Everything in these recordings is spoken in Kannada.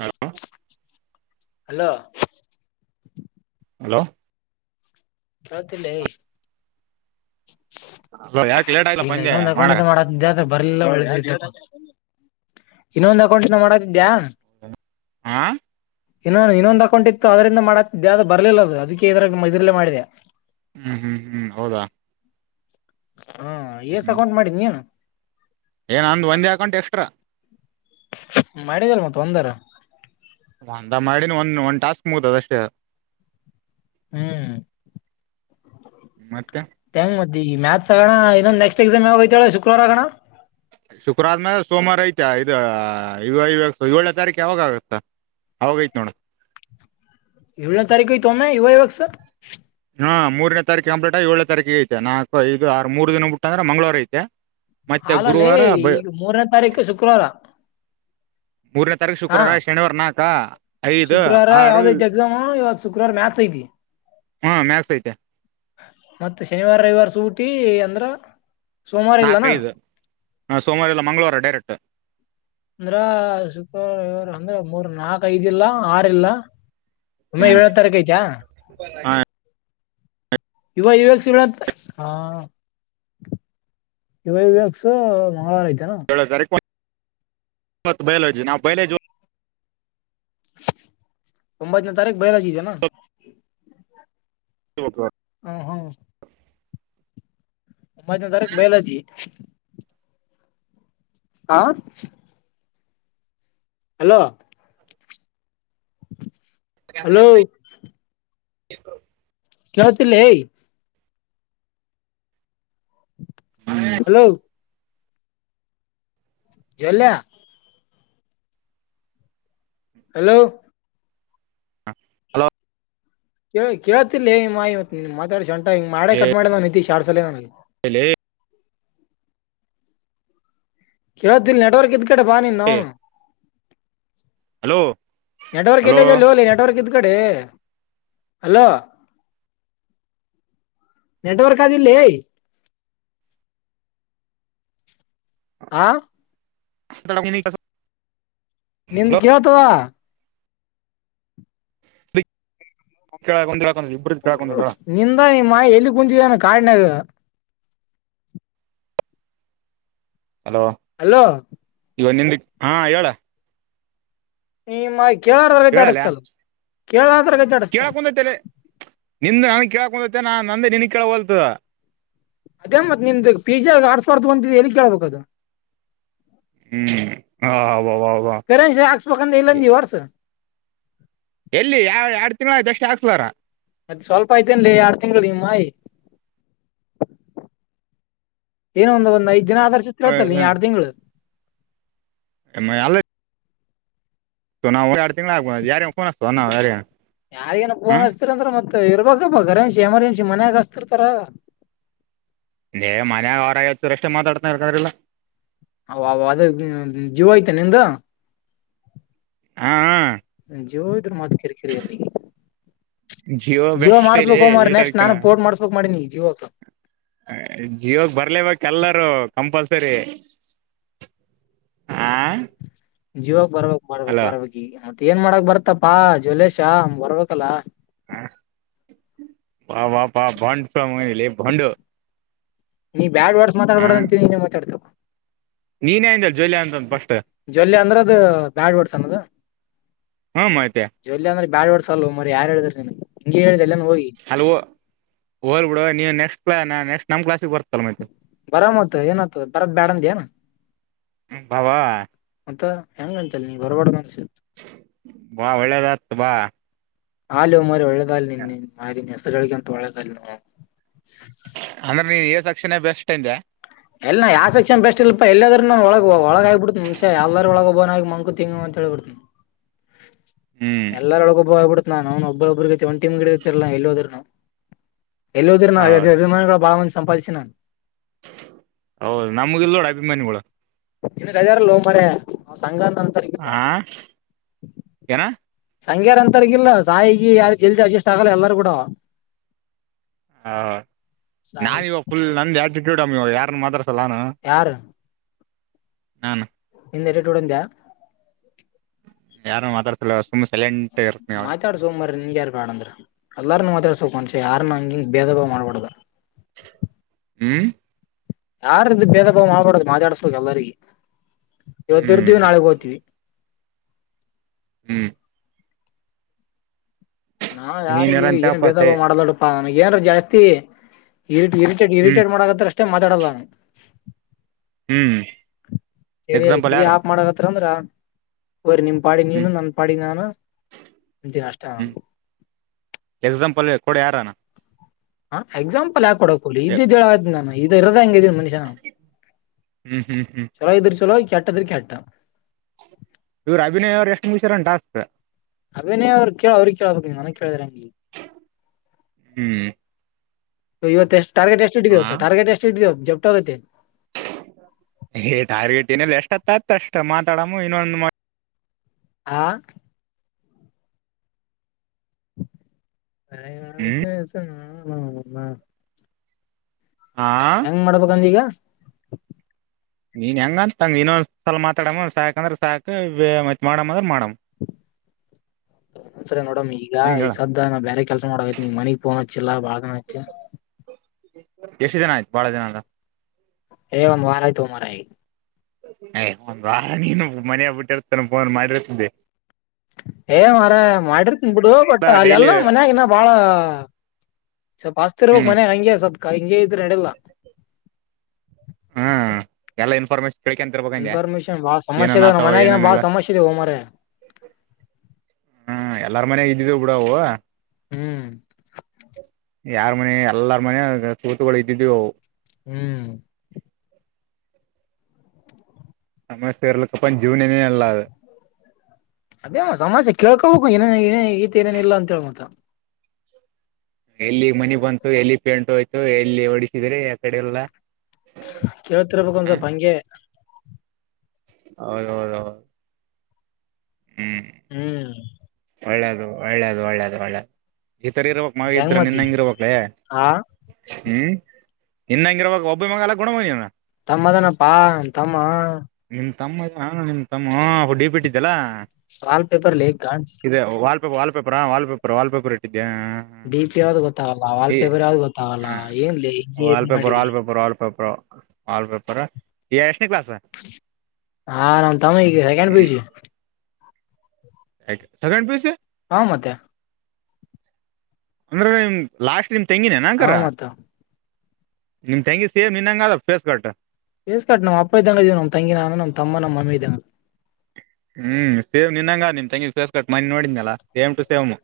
ಹಲೋ ಹಲೋ ಹಲೋ [unintelligible] [unintelligible] ಇಲ್ಲ ಪಂದ್ಯ ಇನ್ನೊಂದು ಮಾಡಕ ಅಕೌಂಟಿಂದ ಮಾಡಕಹತಿದ್ಯಾ ಬರ್ಲಿಲ್ಲ ಅದು ಇನ್ನೊಂದು ಅಕೌಂಟ್ಸನ ಮಾಡಕಿದ್ಯಾ ಹಾ ಇನ್ನ ಇನ್ನೊಂದ್ ಅಕೌಂಟಿತ್ತು ಅದರಿಂದ ಮಾಡಕ್ ದಾ ಬರ್ಲಿಲ್ಲ ಅದು ಅದಕ್ಕೆ ಇದ ಇದ್ರಲ್ಲೇ ಮಾಡಿದೆ ಹ್ಮ್ ಹ್ಮ್ ಹ್ಮ್ ಹೌದಾ ಹಾ ಎಸ್ ಅಕೌಂಟ್ ಮಾಡಿದಿ ನೀನು ಏನ ನಂದ್ ಒಂದೇ ಅಕೌಂಟ್ ಎಕ್ಸಷ್ಟ್ರಾ ಮಾಡಿದಿಲ್ ಒಂದರ ಅಂದ ಮಾಡಿನ ಒಂದ ಒಂದ್ ಟಾಸ್ಕ್ ಮುಗುದದಷ್ಟೇ ಹ್ಮ್ ಮತ್ತೆ ಮೆ ಇದ ಮ್ಯಾತ್ಸ್ ಆಗೋಣ ಇನ್ನೊಂದು ನೆಕ್ಸ್ಟ್ ಎಕ್ಸಾಮ್ ಯಾವಗೋತಾಳ ಶುಕ್ರವಾರ ಆಗೋಣ ಶುಕ್ರವಾರ ಆದ್ಮೇಲೆ ಸೋಮವಾರ ಐತಾ ಇದು ಏಳೇ ತಾರೀಕು ಅವಾಗ ಆಗತ್ತಾ ಅವಾಗೈತ ನೋಡ ಯೋಳ ತಾರಕ ತ ಅಮೇ ಇವ ಇವಾಗಕ್ಷ ಹಾ ಮೂರನೇರೀು ಕಂಪ್ಲಟ್ಟ ಏನ ತಾರೀಗೆ ಐ ನಾಕುಐದು ಆರು ಮೂರು ದಿನ ಬ ಬಿಟ್ಟಂದ್ರೆ ಮಂಗಳವಾರ ಐತೆ ಮತ್ತೆ ಹಾಲಲ್ಲಿ ಗುರುವಾರ ಈಗ ಮೂರನೇ ತಾರೀಕು ಶುಕ್ರವಾರ ಮೂರನೇ ತಾರೀಕು ಹಾ ಶುಕ್ರವಾರ ಶನಿವಾರ ನಾಲ್ಕ ಐದು ಶುಕ್ರವಾರ ಆರು ಯಾವ್ದಐತಿ ಎಕ್ಸಾಮ್ ಇವ ಶುಕ್ರವಾರ ಮ್ಯಾಥಸ್ ಐತಿ ಹಾ ಮ್ಯಾಕ್ಸ್ಐತೆ ಮತ್ತೆ ಶನಿವಾರ ರವಿವಾರ ಸೂಟಿ ಅಂದ್ರ ಸೋಮವಾರ ಇಲ್ಲನಾ ನಾಲ್ಕದು ಹಾಂ ಸೋಮವಾರ ಎಲ್ಲ ಮಂಗಳವಾರ ಡೈರೆಕ್ಟ್ ಅಂದ್ರ ಸುಪ ಅಂದ್ರ ಮೂರ್ ನಾಕ್ ಐದ ಇಲ್ಲಾ ಆರ್ಲ್ಲ ಸುಮ್ಮಾ ಹ್ಮ್ ಏಳದ ತಾರೀಕು ಐತಾ ಏಳನೇ ಯುವ ಯವಕ್ ಶ ಹಾ ಇವ ಇವಕ್ಸು ಮಂಗಳವಾರ ಐತ ಏ ತಾರು ಬಯಲಜಿ ನಾವು ಬಯಲಜಿ ಅಂಬಾಜ ನ ತಾರಖ ಬಹರಾಜಿದೆ ಓದ್ಬೇಕು ಹ ಹಾ ಮಜ್ ತರಕ್ ಬಯಲಜಿ ಹಾ ಹಲೋ ಹಲೋ ಇ ಕೇಳ ಹಲೋ ಜಲ್ಲ ಹಲೋ ಹ ಹಲೋ ಕೇಳ ಕೇಳತಿಲ್ಲೇ ಮಾ ಇವ ಮಾತಾಡಿ ಶ ಸಂಟ ಹ ಮಾಡೆ ಕಟ್ ಮಾಡಿದ ನ ನಿತಿ ಶಾರಡ್ಸಲ್ಲ ನನಗೆ ಹೇಳಲ ಕೇಳತಿಲ್ ನೆಟ್ವರ್ಕ್ ಇದ್ ಕಡೆ ಬಾನಿ ನ್ನು ಹಲೋ ನೆಟವರ್ಕ ಹಲೋ ಇಲ್ಲ ಚಲ್ಲಲ್ಲ ನೆಟವರ್ಕ ಕಡೆ ಹಲೋ ನೆಟ್ವರ್ಕ್ ಆದದಿಲ್ಲ ಆ ಕಸ ನಿಂದು ಕೇಳ್ತದ ಕೆ ಒಂದ ನಿಂತಾ ನೀ ಮಾ ಎಲ್ಲಿ ಕುಂತಿದಾನು ಕಡಿನಾಗ ಹಲೋ ಹಲೋ ಇವ ನಿಂದಿ ಹಾ ಹೇಳ ಈಮ್ಮ ಕೇಳಾರ್ರ ಹೇಳಲ್ಲ ಅಡಸ್ತಲ್ ಕೇಳದ್ರಗ ದ ಅಡಸ್ತಲ್ ಕೇಳಕೊಂದೈತೆ ನಿಂದ ನನ್ಗ್ ಕೇಳಕ ಹೊಂದೈತೆ ನಾ ನಂದೆ ನಿನ್ ಕೇಳಲ್ತ ಅದೇ ಮತ್ ನಿಮ್ದ ಪಿಜ ಆಡ್ಸ್ಬಾರ್ದು ಬಂತಿ ಎಲ್ಲಿ ಕೇಳ್ಬ ಅದು ಹ್ಮ್ ಆ, ವಾ, ವಾ, ವಾ. ಕರೆ ಸ ಆಕ್ಷಪಖಂಡಂತ ಎ- ಇಲ್ಲಂದ ವರ್ಸ ಎಲ್ಲಿ ಯ ಎರಡ್ ತಿಂಗಳು ಎಷ್ಟು ಹಾಕ್ಲಾರ ಮದ ಸ್ವಲ್ಪ ಐ್ತನ್ ಎರಡ್ ತಿಂಗಳು ನಿಮ್ಮಾಯಿ ಏನ ಒಂದ ಒಂದ ಐದ್ ದಿನ ಆದರ್ಶತಿರತ್ತಲ್ಲ ನೀ ಯಾರ್ಡ್ ತಿಂಗಳು ಮೇ. ಅಲರೆಡಿ ಸೊ ನಾವು ಯಾಡ ತಿಂಗಳ ಆಗುವ ಯಾರಗರ ಫೋನ್ ಅಚ್ಚುತೀವಿ ನಾ ಯಾರಗನ ಯಾರಿಗನ ಫೋನ್ ಅನ್ಸ್ತೀರ ಅಂದ್ರ ಮತ್ತ ಇರಬೇಕಪ್ಪ ಕರನ್ಸಿ ಎಮರ್ಜೆನ್ಸಿ ಮನ್ಯಾಗಸ್ತಿರ್ತಾರ. ಲೆ ಮನೆಗ ಅವರ ಅಚಿದರ ಅಷ್ಟೇ ಮಾತಾಡ್ತೀನಿ ಇಲಕಂದ್ರಾ ಇಲ್ಲ. ಹವ ಹವ ಜೀವ ಐತಾನ ನಿಂದು. ಹಹ ಹಹಾ ಜಿಯೋ ಇದ್ರ ಮತ್ ಕಿರಿಕಿರಿ ಇಲ್ಲ ಈಗ. ಜಿಯೋ ಬೆಸ್ಟಲೆ ಇಲ್ಲ ನೆಕ್ಸ್ಟ್ ಏರಟೆಲಕಿನ. ನಾನು ಪೋರ್ಟ್ ಮಾಡಿಸ್ಬೇಕು ಮಾಡೀನಿ ಜೀವಕ್ಕ ಜೀಯೋಕ ಬರ್ಲೇಬೇಕ ಎಲ್ಲಾರೂ. ಕಂಪಲ್ಸರಿ ಹಾ ಜೀಯೋಕ್ ಬರ್ಬೇಕ - ಬರ್ಬೇಕ್- ಈಗ ಮತ್ತ ಏನ್ ಮಾಡಾಕ್ ಬರ್ತಪಾ ಜ್ವಲೇಶ ಬರ್ಬೇಕಲ್ಲ. [inaudible] ನೀ ಬ್ಯಾಡ್ ವರ್ಡ್ಸ್ ಮಾತಾಡಬ್ಯಾಡದ ಅಂತ ಹೇಳನಿ ನೀ ಮಾತಾಡ್ತಪ ನೀನೆ ಅಂದೇ ಜ್ವಲ್ಯ ಜ್ವಲ್ಯ ಅಂದ್ರ ಅದ ಬ್ಯಾಡ್ ವಡ್ಸನದು. ಹ್ಮ ಮತ್ತೆ ಜ್ವಲ್ಯ ಅಂದ್ರ ಬ್ಯಾಡ್ ವಡ್ಸ ಅಲ್ಲಾ ಹೊ ಮಾರಯ್ಯ ಯಾರ ಹೇಳಿದ್ರ ನಿನ್ಗ ಹಿಂಗೆ ಹೇಳಿದ. ಅಲ ಹೋ ಹೊಲಿ ಬಿಡು ನೀವು ನೆಕ್ಸ್ಟ ನೆಸ್ಟ ನಮ್ಮ್ ಕ್ಲಾಸ್ಗಿ ಬರ್ತ. ಬರಮ ಮತಾ ಏನಾತದ ಬರದ ಬ್ಯಾಡಂದಯನ. ಬಾ ಬಾ ಹ ಅಂತಲೀ ನೀ ಬರ್ಬಡ್ದ ಅನ್ಸ ಬಾ ಒಳ್ಳೆದಾತ ಬಾ. ಹಾಲಿ ಹೋ ಮಾರಯ್ಯ ಒಳ್ಳೆದಾಲ ನಿನ್ನ ಮಾರಿನ ಹೆಸರು ಹೇಳಿಕಂತ ಒಳ್ಳೆದಲ [unintelligible] ಅಂದ್ರೆ ನೀ ಎ ಸೆಕ್ಷನ್ ಬೆಸ್ಟಂದಾ ಎಲ್ಲ ಯಾವ ಸೆಕ್ಷನ್ ಬೆಸ್ಟ್ ಇಲಪ ಎಲ್ಲಾದ್ರೂ ನ ಒಳಗ ಒಳಗಾಗಿ ಬಿಡುತೀನಿ ಮನುಷ ಎಲ್ಲರಹೊಳಗ ಒಳಗ ಒಬ್ಬನಾಗಿ ಮಂಕುತಿಮ್ಮ ಅಂತ ಅಂತ ಹೇಳಿಬಿಡ್ತೀನಿ ಹ್ಮ್ ಎಲ್ಲಾರ ಒಳಗೊಬ್ಬ ಆಗಿಬಿಡತಿನಿ ನಾನು ಒಬ್ಬರೊಬ್ಬ್ರ ಗತೆ ಒಂದ ಟಿಮ್ ಇ ಡ ಕತಿರಲ್ಲ ನಾ ಎಲ್ಲಿದ್ರೂನು ಎಲ್ಲಿ ಹೋದ್ರಿನು ನಾವು ಹೌದು ಅಭಿಮಾನಿಗಳು ಬಾಳ ಸಂಪಾದಿಸಿ ನಾನ ಹೌದು ನಮಗಿಲ್ ನೋಡ ಅಭಿಮಾನಿಗಳ ನಿನಗ ಅದರಲ್ಲೋ ಮರಯ್ಯ ಸಂಘ ಅಂತರ್ಗಿಲ್ಲ ಹಾ ಏನಾ ಸಂಗ್ಯಾರ ಅಂತರಿಗಿಲ್ಲ ಸಾಯಿಗಿ ಯಾರ ಜಲ್ದಿ ಅಡ್ಜಸ್ಟ್ ಆಗಲ್ಲ ಎಲ್ಲಾರೂ ಗೂಡ ಹ ನಾವ ಇವಾಗ ಫುಲ್ ನಂದ ಫುಲ್ ಆಟಿಟ್ಯೂಡ್ ಮ ಇವಗ ಯಾರರ ಮಾತಡಸತಾರ್ ಚೋಲಾನು ಯಾರ ನಾನ ನಿಂದ ಯಾಟಿಟುಡ್ ಅಂದ ಯಾರನಾ ಮಾತಾಡ್ತಿರಲ್ಲ ಮಾತಾಡಸ ಹೋ ಮಾರಯ್ಯ ನಿನಗ ಯಾರ್ ಬ್ಯಾಡಂದ್ರ ಎಲ್ಲಾರನ ಮಾತಾಡ್ಸೋಕ ಮನ್ಷೆ ಯಾರ ಹಂಗಿಂಗ ಭೇದ ಭಾವ ಮಾಡಬಾರದ ಹ್ಮ್ ಯಾರ್ದ ಭೇದ ಭಾವ ಮಾಡ್ಬಾಡದು ಮಾತಾಡಸ್ಬೇಕು ಎಲ್ಲರಿಗ. ಹ್ಮ್ ಇವತ್ತರತಿವಿ ನಾಳಿಗ ಹೋಗ್ತೀವಿ. ಹ್ಮ್ ನಾ ಯಾರಗಿ ಏನ್ ನೀನ್ರಂತಪ ಬೇದ ಸೈ ಮಾಡಲಾಡಪ್ಪಾ ನನಗ ಏನರ ಜಾಸ್ತಿ. ಇರಿ ಇರಿಟೇಡ ಹ್ಮ್ ಇರಿಟೇಡ ಮಾಡಕತ್ತರ ಅಷ್ಟೇ ಮಾತಾಡಲ್ಲ ನಾನು ಹ್ಮ್ ತೇಲಿ ಎಕ್ಸಾಂಪಲ್ ತೇಲಿ ಯಾರ ಆಪ್ ಮಾಡಕತ್ರ ಅಂದ್ರ. ಹೊರಿ ನಿಮ್ ಪಾಡಿ ನೀನು ಹ್ಮ್ ನನ್ನ ಪಾಡಿ ನಾನು ಅಂತೀನಿ ಅಷ್ಟೇ ನಾನು. ಕೊಡಿ ಯಾರಾನ. ಹಾ ಎಕ್ಸಾಂಪಲ್ ಯಾಕ ಕೊಡಕ ಹೊಲಿ ಇದ್ದದ ಹೇಳಾಕಾತಿನಿ ಇದ ಇರದ ಹಂಗ ಐತಿ ಮನುಷ ನಾ ಹ್ಮ್ ಹ್ಮ್ ಹ್ಮ್ ಚಲೋ ಇದ್ರ ಚಲೋ ಕೆಟ್ಟ ಇದ್ರ ಕೆಟ್ಟ ಇವ್ರ ಅಭಿನಯ ಅವ್ರು ಎಷ್ಟು ಮುಗ್ಸ್ಯಾರೆನ್ ಟಾಸ್ಕ್, ಅಭೀನಯ ಅವ್ರ್ ಕೇಳ ಅವ್ರಿಗ್ ಕೇಳ್ಬೇಕು ನೀನ್ ನನಿಗ್ ಕೇಳಿದ್ರೆಂಗಿ ಹ್ಮ್ ಇವತ್ತು ಎಷ್ ಟಾರ್ಗೆಟ್ ಎಷ್ಟ್ ಹಾ ಇಟ್ಟಿದಿವತ್ತು ಟಾರ್ಗೆಟ್ ಎಷ್ಟ ಇಟ್ಟಿದೆವ ಜಸ್ಟ್ ಆಗೈತಿ. ಏ ಟಾರ್ಗೆಟ್ ಏನಿಲ್ಲ ಎಷ್ಟೋತ್ ಆತ್ ಅಷ್ಟ್ ಮಾತಾಡಮ್ಮ ಇನ್ನೊಂದು ಮ್ ಆ ಕರೆಯ ಎಸ ಹ್ಮ್ ಎಸ ಅವ್ನ್ ನೌನ ಹಾ ಗ್ ಮಾಡ್ಬೇಕಂದೀಗ. ನೀನ್ ಹೆಂಗ ಅಂತಂಗ್ ಇನ್ನೊಂದಸಲ ಮಾತಾಡಮ್ಮ ಸಾಕ ಅಂದ್ರ ಸಾಕ್ ಮತ್ತ್ ಮಾಡಮ್ಮ ಅಂದ್ರ ಮಾಡಮ್. [inaudible] ಒಂದ್ಸರಿ ನೋಡಮ್ ಈಗ ಹೆಂಗ ಈಗ ಹೇಳ ಸದ್ಯ ನಾ ಬೇರೆ ಕೆಲಸ ಮಾಡೊಕತ್ನೀ ಮನಗ್ಫೋನ್ ಹಚ್ಚಿಲ್ಲಾ ಬಾಳದಿನ ಐತಿ. [inaudible] ಎಷ್ಟು ದಿನ ಆಯ್ತು ಬಾಳ ದಿನ ಅಂದ್ರ ಏಯ್ ಒಂದ್ ವಾರ ಆಯ್ತು ಮಾರಯ್ ಏಯ್ ಒಂದ್ ವಾರ ನೀನು ಮನೆಯಾ ಬಿಟ್ಟಿರ್ತೇನ ಫೋನ್ ಮಾಡಿರ್ತಿದ್ದಿ. ಏ ಮಾರಯ ಮಾಡಿರ್ತಿನ್ ಬಿಡು ಬಟ್ ಡೈಲಿ ಅಲ್ಲೆಲ್ಲ ಮನ್ಯಾಗಿನ್ನು ಬಾಳ ಸ್ವಲ್ಪ ಆಸ್ತಿರ್ವಾಗ ಹ್ಮ್ ಮನೆ ಹಂಗೆ ಸ್ವಲ್ ಹಿಂಗೆ ಇದ್ರೆ ನಡ್ಯಲ್ಲ. ಹ್ಮ ಎಲ್ಲಾ ಇನ್ಫಾರ್ಮೇಶ್ ಕಳ್ಕಂತೀರ್ಬೇಕಂದ್ಯ ಇನ್ಫಾರ್ಮೇಶನ್ ಬಾಳ ಸಮಸ್ಯೆ ಏನನ್ ಅದ ನಮ್ಮ ಆತವು ಮನ್ಯಾಗ ಏನ ಬಾಳ ಏನೇನಿಲ್ಲ. ಸಮಸ್ಯೆ ಇದೆ ಮಾರಾಯ ಹ್ಮ ಎಲ್ಲಾರ್ ಮನಯಾಗ ಇದ್ವಿ ಬಿಡವು. ಹ್ಮ್ ಯಾರ್ ಮನೆ ಎಲ್ಲಾರ ಮನೆಯಾಗ್ ತೂತುಗಳು ಇದ್ದಿದ್ವಿ ಅವು. ಹ್ಮ್ ನಮ್ಮ ಸೇರ್ಲಕ್ಕಪ್ಪನ್ ಜೀವನನೇ ಇಲ್ಲ ಅದು. ಅದೇನೋ ಸಮಸ್ಯೆ ಕೇಳ್ಕೋಬೇಕು ಏನೇನ್ ಆಗಿದೆ ಈತಿ ಏನೇನ ಇಲ್ಲ ಅಂತೇಳ್ ಮತ್ತ ಎಲ್ಲಿಗ್ ಮನಿ ಬಂತು ಎಲ್ಲಿ ಪೆಂಟು ಹೊಯ್ತು ಎಲ್ಲಿ ಹೊಡಿತಿದಾರೆ ಆ ಕಡೆ ಎಲ್ಲಾ ಕೇಳ್ತಿರ್ಬೇಕ ಒಂದ್ ಸ್ವಲ್ಪ ಹಂಗೆ. ಹೌದೌದೌದೌ ಹ್ಮ್ ಹ್ಮ್ ಒಳ್ಳೇದು ಒಳ್ಳೇದ್ ಒಳ್ಳೇದ್ ಒಳ್ಳೇದ್. ಈತರ ಇರ್ಬೇಕ್ ಮಗ ಹೆಂಗ್ ಇದ್ರ ನಿನ್ ಮತ್ತಿ ಹಂಗ್ ಇರ್ಬೇಕ್ಲೇ ಆ ಹ್ಮ ಇನ್ನಂಗಿ ಇರ್ಬಾಕ್ ಒಬ್ಬ ಮಗ ಅಲ್ ಗುಣವ್ ನೀನು. ತಮ್ಮ ಅದಾನಪ್ಪಾ ನನ್ ತಮ್ಮ. ನಿಮ್ ತಮ್ಮ ನಿನ್ ತಮ್ಮ ಹುಡಿ ಬಿಟ್ಟಿದ್ದಲ್ಲಾ ಸಾಲ್ಟ್ ಪೇಪರ್ ಲೇ ಗಾಡ್ಸ್ ವಲ್ಪೇಪರಾ ವಲ್ಪೇಪರ್ ವಲ್ಪೇಪರ್ ಇಟ್ಟಿದ್ಯಾ ಹಾ ಹ. ಡಿ ಪಿ ಯಾವ್ದ್ ಗೊತ್ತಾಗಲ್ಲ ವಾಲ್ಪೇಪರ್ ಯಾವ್ದ್ ಗೊತ್ತಾಗಲ್ಲ ಹಾ ಏನ್ಲಿ ವಾಲ್ ಇಂಜಿನಿಯರಿಂಗ್ ಪೇಪರ್ ಮಾಡಿದಿ. Wall paper wall paper wall paper ಆ ಎಷ್ ಹಾ ನನ್ ತಮ್ಮ ಈಗ second P U C. Second P U C ಹಾ ಮತ್ತೆ ಅಂದ್ರ ನಿಮ ಲಾಸ್ಟ್ ನಿಮ್ ತೆಂಗಿನೇನ ಹಾ ಹಂಗಾರ. ಮತ್ತ ನಿಮ್ ತೆಂಗಿ ಸೇಮ್ ನಿನ್ನಂಗ ಅದ ಫೇಸ್ ಕಟ್. ಫೇಸ್ ಕಟ್ ನಮ್ಮ ಅಪ್ಪ ಇದ್ದಂಗ ಇದೀವಿ ನಮ್ ತಂಗಿ ನಾನು ನಮ್ [unintelligible] ಹ್ಮ್ ಸೇಮ್ ನಿನ್ನಂಗ ನಿಮ್ ತಂಗಿ ಫೆಸ್ ಕಟ್ ಮನ್ನ್ ನೋಡಿದ್ನಲ್ಲ ಸೇಮ್ ಟು ಸೇಮ್.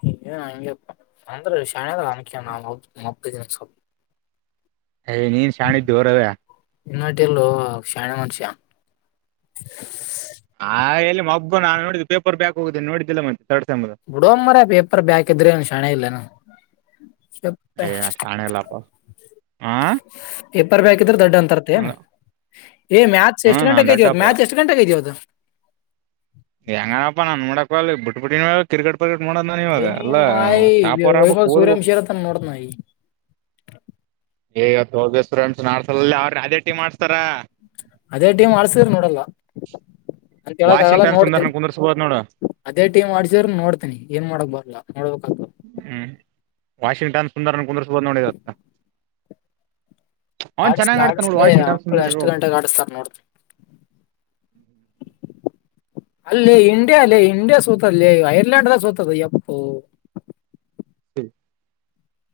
ಹ್ಮ್ ಹಂಗ್ಯಾಪ್ಪ ಅಂದ್ರ ಶಾಣೆ ಅದಾಳ [unintelligible] ಏಯ್ ನೀನ್ ಶಾಣಿದ್ಯೋ ರವ್ಯ ಇನ್ನಟಿಲ್ಲೋ ಅವ್ನ್ ಶಾಣೆ ಮನುಷ್ಯ. ಆ ಎಲ್ಲಿ ಮಬ್ಬು ನಾ ನೋಡಿದ್ದು ಪೇಪರ್ ಬ್ಯಾಕ್ ಹೋಗಿದೇನ್ ನೋಡಿದ್ದಿಲ್ಲ ಮತ್ ಬಿಡೋಮರ ಪೇಪರ್ ಬ್ಯಾಕ್ ಇದ್ರೆನು ಶಾಣೆ ಇಲ್ಲೇನು. ಏ ಶಾಣ ಇಲ್ಲಪ ಹಾ ಪರ್ಬಾಕಿದ್ರೆ ದೊಡ್ ಅಂತರ್ತಿಯೆನ್ ಹ್ಮ್ ಮ್ಯಾಚ್ ಎಷ್ಟ್ ನಾನ್ ಗಂಟೆಗೆ ಇದ್ಯದು ದಡ್ಡಪ್ಪ ಮ್ಯಾಚ್ ಎಷ್ಟ್ ಗಂಟೆಗೆ ಇದ್ಯೋ ಅದು. ಹೆಂಗನಪ್ಪ ನಾನನ್ ಮಾಡಡಕ ಅ ಬಿಟ್ಬ ಬಿಟ್ಟ ಕಿರ್ಟ್. ಇನ ಟಾಪರ್ ಆಗ್ಬೇಕು ಮಾಯಿಓಯಬಾವ್ ಓದ ಸೂರ್ಯವಂಶಿ ತನ ನೋಡ್ತಾಯ. ಹ [unintelligible] ಈಗತ್ತು ಹೋಗಿಸತ್ರಂಡ್ಸ್ ನಾಡ್ಸಲಲ್ಲಿ ಅವ್ರರು ಅದೇ ಟಿ ಮಾಡ್ಸ್ತಾರಾ. ಅದೇ ಟೀಮ್ ಆರ್ಸಿದ್ರ ನೋಡಲ್ಲ. ಅಂತ ಹೇಳಕ್ ಆಗಲ್ಲ ವಾಷಿಂಗ್ಟನ್ ಸುಂದರ್ನ ನೋಡ್ತನಿ ಕುಂದರ್ಸ್ಬೋದ್ ನೋಡು ಅದೇ ಟೀಮ್ ಆಡ್ಸಿದ್ರ ನೋಡ್ತನಿ ಏನ್ ಮಾಡಕ್ ಬಾರ. ನೋಬೇಕ. ಹ್ಮ್ ವಾಷಿಂಗ್ಟನ್ ಸುಂದರನ ಕುಂದರ್ಸಬದು ನೋಡಿದತ್ತ. ಆಡಿಸ್ಲಿ ಆಡಿಸ್ಲಿ ಮಕ್ಕಳು ಎಷ್ಟ್ ಗಂಟೆಗೆ ಆಡಿಸತಾರ ನೋಡ. [unintelligible] ಅಲ್ಲಿ ಇಂಡಿಯ ಅಲ್ಲಿ ಇಂಡಿಯಾ ಸೋತಲ್ಲಿ ಐರ್ಲೆಯಂಡ್ಲ್ಲ ಸೋತದ ಎಪ್ಪು. [unintelligible]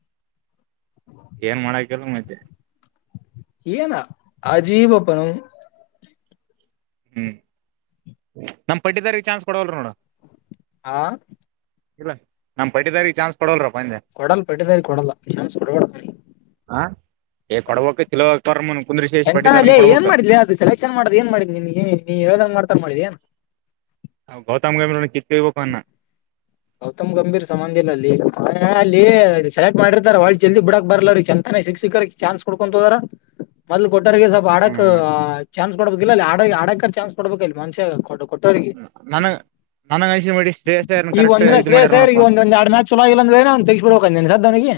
ಏನ್ ಮಾಡಕಲ್ ಮತ್ತೆ. ಏನಾ ಅಜೀವಪ್ಪನ. ಹ್ಮ್ ನಮ್ ಪಟ್ಟಿದಾರಿಗೆ ಚಾನ್ಸ್ ಕೊಡವಲ್ ನೋಡ. ಹಾ. ಇಲ್ಲ ನಮ್ ಪಟ್ಟಿದಾರ ಚಾನ್ಸ್ ಕೊಡ್ಲರೋ. ಕೊಡಲ್ಲ ಪಟ್ಟದರಿ ಕೊಡಲ್ಲ ಚಾನ್ಸ್ ಕೊಡಬಡರಿ. ಕೊಡಬೇಕಕ ತಿಲಾರ. ಎಂತನಲ್ಲ ಏನ್ ಮಾಡಿದ್ಿ ಅದು ಸೆಲೆಕ್ಷನ್ ಮಾಡೋದ ಏನ್ ಮಾಡಿದಿ ಏ ನೀ ಹೇಳ್ದಂಗ ಮಾಡ್ತಾರ ಮಾಡಿದಿಏನ್. ಗೌತಮ್ ಗ ನೋ ಕಿತ್ಕಬೇಕು ಅವನ್ನ. ಗೌತಮ್ ಗಂಭೀರ್ ಸಂಬಂಧಿ ಇ ಅಲ್ಲಿ ಅಲ್ಲಿ ಸೆಲೆಕ್ಟ್ ಮಾಡಿರ್ತಾರ ಒಳ ಜಲ್ದಿ ಬಿಡಕ್ ಬರ್ಲ ರೀ ಚಂತ. ಶಿಕ್ಕ್ಷಿಕರ ಚಾನ್ಸ್ ಕೊಡ್ಕೊು ಹದರಾ. ಮೊದ್ಲು ಕೊಟ್ಟರಿಗೆ ಸ್ವಲ್ಪ ಆಡಕ್ ಹ್ಮ್ ಚಾನ್ಸ್ ಕೊಡ್ಬೇಕಲ್ಲ ಆಡ ಆಡಕ ಚಾನ್ಸ್ ಕೊಡ್ಬೇಕಕ್ ಇಲ್ಲಿ ಮನುಷ್ಯ ಕೊಟ್ಟ. ಕೊಟ್ಟೋರಿಗೆ ನನ ನನಂಗ ಅಂಸ ಮಾಢಿ ಶ್ರೇಯಸ್ ಐಯರ್. ಈಗ ಒಂದೇ ಶ್ರೇಯಸ್ ಐಯರ್ ಈಗ ಒಂದ ಎಡು ಮ್ಯಾಚ್ ಚಲಲ್ಲ ಅಂದ್ರೆ ನು ತಗಸ್ ಬಿಡ್ಬೇಕಂತ ಸದವನಿಗೆ.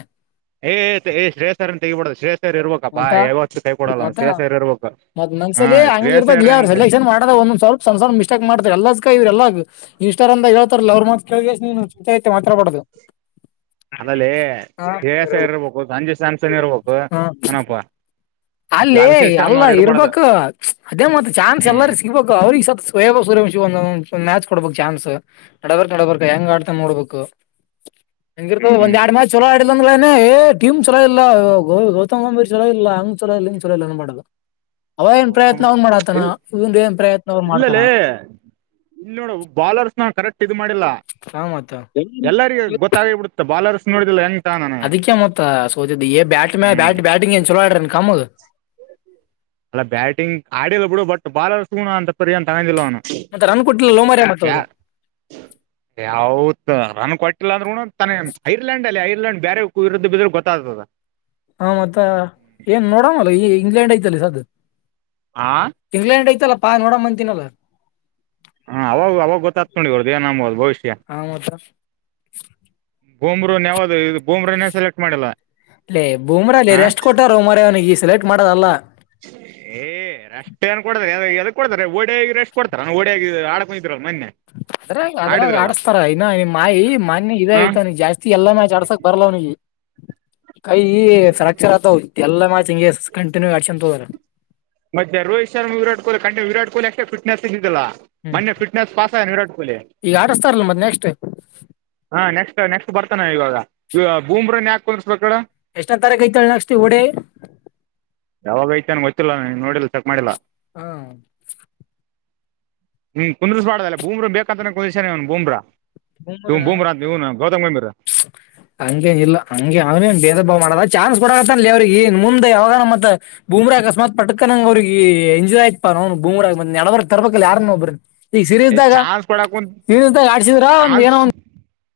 ಏ್ ಶ್ರೇಯ್ವರನ ತಗಿಬಡದು ಶ್ರೇಯ್ವರಿ ಇರ್ಬೇಕಾ ಬಾ ಮತ್ತ ಯಾವತ್ತುು ತೈ ಕೊಡಲ್ಲ ಶ್ರೇಸ್್ವರ್ ಇರ್ಬೇಕ. ಮತ್ತ ಮನ್ಸಲಿ ಹಂಗ ಇರ್ದಾಗ ಅವ ಸಲೆಕ್ಷನ್ ಮಾಡದ ಒಂದ್ವಲ್ಪ ಒ್ವಲ್ ಮಿಸ್ಟಕ್ ಮಾಡತ ಎಲ್ಲದ್ ಇವ್ರ ಎಲ್ಲ. ಇಷ್ಟಾರಂದ ಹೇಳ್ತಾರಲ ಅವ್ರ ಮಾತ್ ಕೇಳಗೆ ನೀ ಚತೆ ಮಾತ್ರಬಡದು. ಅದಲ್ಲಿ ದವಾಸ ಇರ್ಬೇಕು ಸಂಜೆ ಸ್ಯಾಮ್ಸನ್ ಇರ್ಬೇಕು ಏನಪ್ಪ. ಅಲ್ಲ ಅಲ್ಲ ಇರ್ಬೇಕು ಅದೇ ಮತ್ತ ಚಾನ್ಸ್ ಹ್ಮ್ ಎಲ್ಲಾರ ಸಿಗ್ಬೇಕು ಅವ್ರಿಗೆ ಸತ್. ಸೂರ್ಯಂಶ ಒಂದು ಮ್ಯಾಚ್ ಕೊಡ್ಬೇಕಕ್ ಚಾನ್ಸ್ ನಡಬರ್ಕ್ ನಡಬರ್ ಹೆಂಗ್ ಆಡ್ತಾ ನೋಡ್ಬೇಕು. ಹಂಗಿರ್ತ ಒಂದ್ ಹ್ಮ್ ಎರಡ್ ಮಾ ಚಲೋ ಆಡಲಂಗಲಏ. ಟಮ್ ಚಲ ಇಲ್ಲ ಗ ಗೌತಮ್ ಗಾಭೀರ್ ಚಲ ಇಲ್ಲ ಹಂಗ ಚಲ ಇಲ್ಲ ಹಂಗ್ ಚಲ ಇಲ್ಲಏನ್ ಮಾಡೋದು. ಅವ ಏನ್ ಪ್ರಯತ್ನ ಅವ್ನ್ ಮಾಡತಾನ ಇಲ್ ಇನ್ ಏನ್ ಪ್ರಯತ್ನ ಅವನ್ ಮಾಡ್ತಾರ. ಇಲ್ಲಿ ನೋಡು ಬಾಲರ್ಸ್ ನ ಕರೆಕ್ಟ್ ಇ ಮಾಡಿಲ್ಲ ಹಾ ಮತ್ತ ಎಲ್ಲರಿಗ ಗೊತ್ತಾಗೇಬಿಡುತ್ತ. ಬಾಲರ್ಸ್ ನೋಡಿದಿಲ್ಲ. ತಾನಾನ ಅದಕ್ಕೆ ಮತ್ತ ಸೋಚಿದ್ದ ಬ್ಯಾಟ್ ಮ ಬ್ಯಾ ಹ್ಮ್ ಬ್ಯಾಟಿಂಗ್ ಏನ್ ಚಲೋ ಆಡ್ರನ್ ಕಾಮಲ್. ಅಲ್ಲ ಬ್ಯಾಟಿಂಗ್ ಆಡಿಿಲ್ಲ ಬಿಡು ಬಟ್ ಬಾಲರ್ ಸುಣ ಅಂತ ಪರಿ ಏನ್ ತಗೊಂಡಿಲ್ಲ ಅವನು. ಮತ್ತ ರನ್ ಕೊಟ್ಟಿಲ್ಲ ಲೋ ಮಾರ್ರೆ ಮತ್ತ ಯ ಅವ್ರು ಯಾವತ್ ರನ್ ಕೊಟ್ಟಿಲ್ಲ ಅಂದ್ರ ಉಣ. ತಾನ ಐರ್ಲೆಂಡ್ಲ್ಲಿ ಐರ್ಯಂಡ್ ಬೇರೊ ಇರುದ್ದ ಬಿದ್ರೆ ಗೊತ್ತ್ತದ. ಹ ಮತ್ತ ಏನ್ ನೋಡಂಗಲ್ಲ ಈ ಇಂಗ್ಲೆಂಡ್ ಐತಲ್ಲಿ ಸದತ್. ಆ ಇಂಗ್ಲೆಂಡ್ ಐತಲ್ಲ ಪಾ ನೋಡ ಬತಿನಲ್ಲ. ಹಾ ಅವಾಗ ಅವಾಗ ಗೊತ್ತತ್ ನೋಡಿ ಇ ಅವರದದು ಏನದು ಭವಿಷ್ಯ. ಹಾ [unintelligible] ಬೋಮ್ರರುನ್ ಯಾವ್ದದು ಇದು ಬೋಮ್ರನೇ ಸೆಲೆಕ್ಟ್ ಮಾಡಿಲ್ಲ. ಅಲ್ಲೇ ಬೂಮ್ರ ಅಲ್ಲಿ ಹಾ ರೆಸ್ಟ್ ಕೊಟ್ಟಾರ ಮರವನಿಗೆ ಸೆಲೆಕ್ಟ್ ಮಾಡದಲ್ಲಾ. ಏ್ ರೆಷ್ಟಟ್ ಏನ್ ಕೊಡ್ತಾರೆ ಎದ ಕೊಡ್ತಾರೆ ಓಡಾಗಿ ರೆಸ್್ ಕೊಡ್ತಾರ ಓಡ ಆಾಡಕ. ಹ [unintelligible] ಅದ್ರ ಅದ್ರಾಗ ಆಡಸ್ತಾರ ಇನ್ನ ನಿ ಮಾಯಿ ಮಾನ್ ಇದ ಹಾ ಆಐ್ತ ನೀ ಜಾಸ್ತಿ ಎಲ್ಲ ಮಾಿ ಆಡ್ಸಕ್ ಬರ್ಲವ್ನಿಗೆ. ಕೈ ಫ್ರಾಕ್ಚರ್ ಆತವ ಎಲ್ಲ ಮ ಹಂಗಗೆ ಕಂಟಿನ್ಯೂ ಆಡ್ಸನ್ ತೋ್ರ ಮತ್ತೆ ರೋಹಿತ್ ಶರ್ಮ ವಿರಾಟ್್ಲಿ ಕಂಡ ವಿರಾಟ್ ಕೊಹಲಿಷ್ಟ ಫಿಟ್ನೆಸ್ ಇದಾ ಹ್ಮ್ ಮನ್ನೆ ಿಟ್ನೆಸ್ ಪಾಸಾಯ ವಿರಾಟ್ ಕೊಹಲಿ ಈಗ ಆಡಸ್ತಾರಲ್ಲ ಮತ್ ನೆಕ್ಸ್ಟ್ ಹಾ ನೆಕ್ಸ್ಟ್ ನೆಕ್ಸ್ಟ್ ಬರ್ತಾನ ಇವಾಗ ಬೂಮ್ರನ್ ಯಾಕ್ರ ಡ ಎಷ್ಟನೇ ತಾರೀಕು ಐತಾಳ ನೆಕ್ಸ್ಟ್ ಓಡೆ ಯಾವಾಗಐತ ಅನ ಗೊತ್ತಿಲ್ಲ ಚೆಕ್ ಮಾಡಿಲ್ಲಾ ಹಾ ಹ್ಮ್ ಕುುದ್ರಿಸ್ಬಾರ್ದಲ್ಲ ಬೂಮ್ರ ಬೇಕಂತಾನ ಕುುದಾನ ಅವ್ನ್ ಬೂಮ್ರಾ ತು ಬುಮ ರ ನೀ ಗೌ ಹಂಗಗೆ ನಿಲ್ಲ ಅಂಗಗೆ ಅವ ಭೇದ ಭಾವ ಮಾಡದ ಚಾರ ಕೊಡ ಅಲ್ಲಿ ಅವ್ರಿಗೆನ್ ಮುಂದೆ ಯಾವಾಗ ಮತ್ತತ್ ಭೂಮ್ರಿ ಅಕಸ್ಮಾತ್ ಪಟ್ಕನಂಗ ಅವ್ರಿಗೆ ಎಂಜಾಯ್ ಆಯತ್ಪಾ ನ ಬರ ನಡವರ್ ತರ್ಬ ಯಾರನ್ನ ಒಬ್ಬ್ರ ಈಗ ಏ ಸೀರಯಸ್್ದಾಗ ಸೀರಯಸ್್ದಾಗ ಆಡ್ಸಿದ್ರ ಒಂದ್ ಆಲ್ ಏನೋ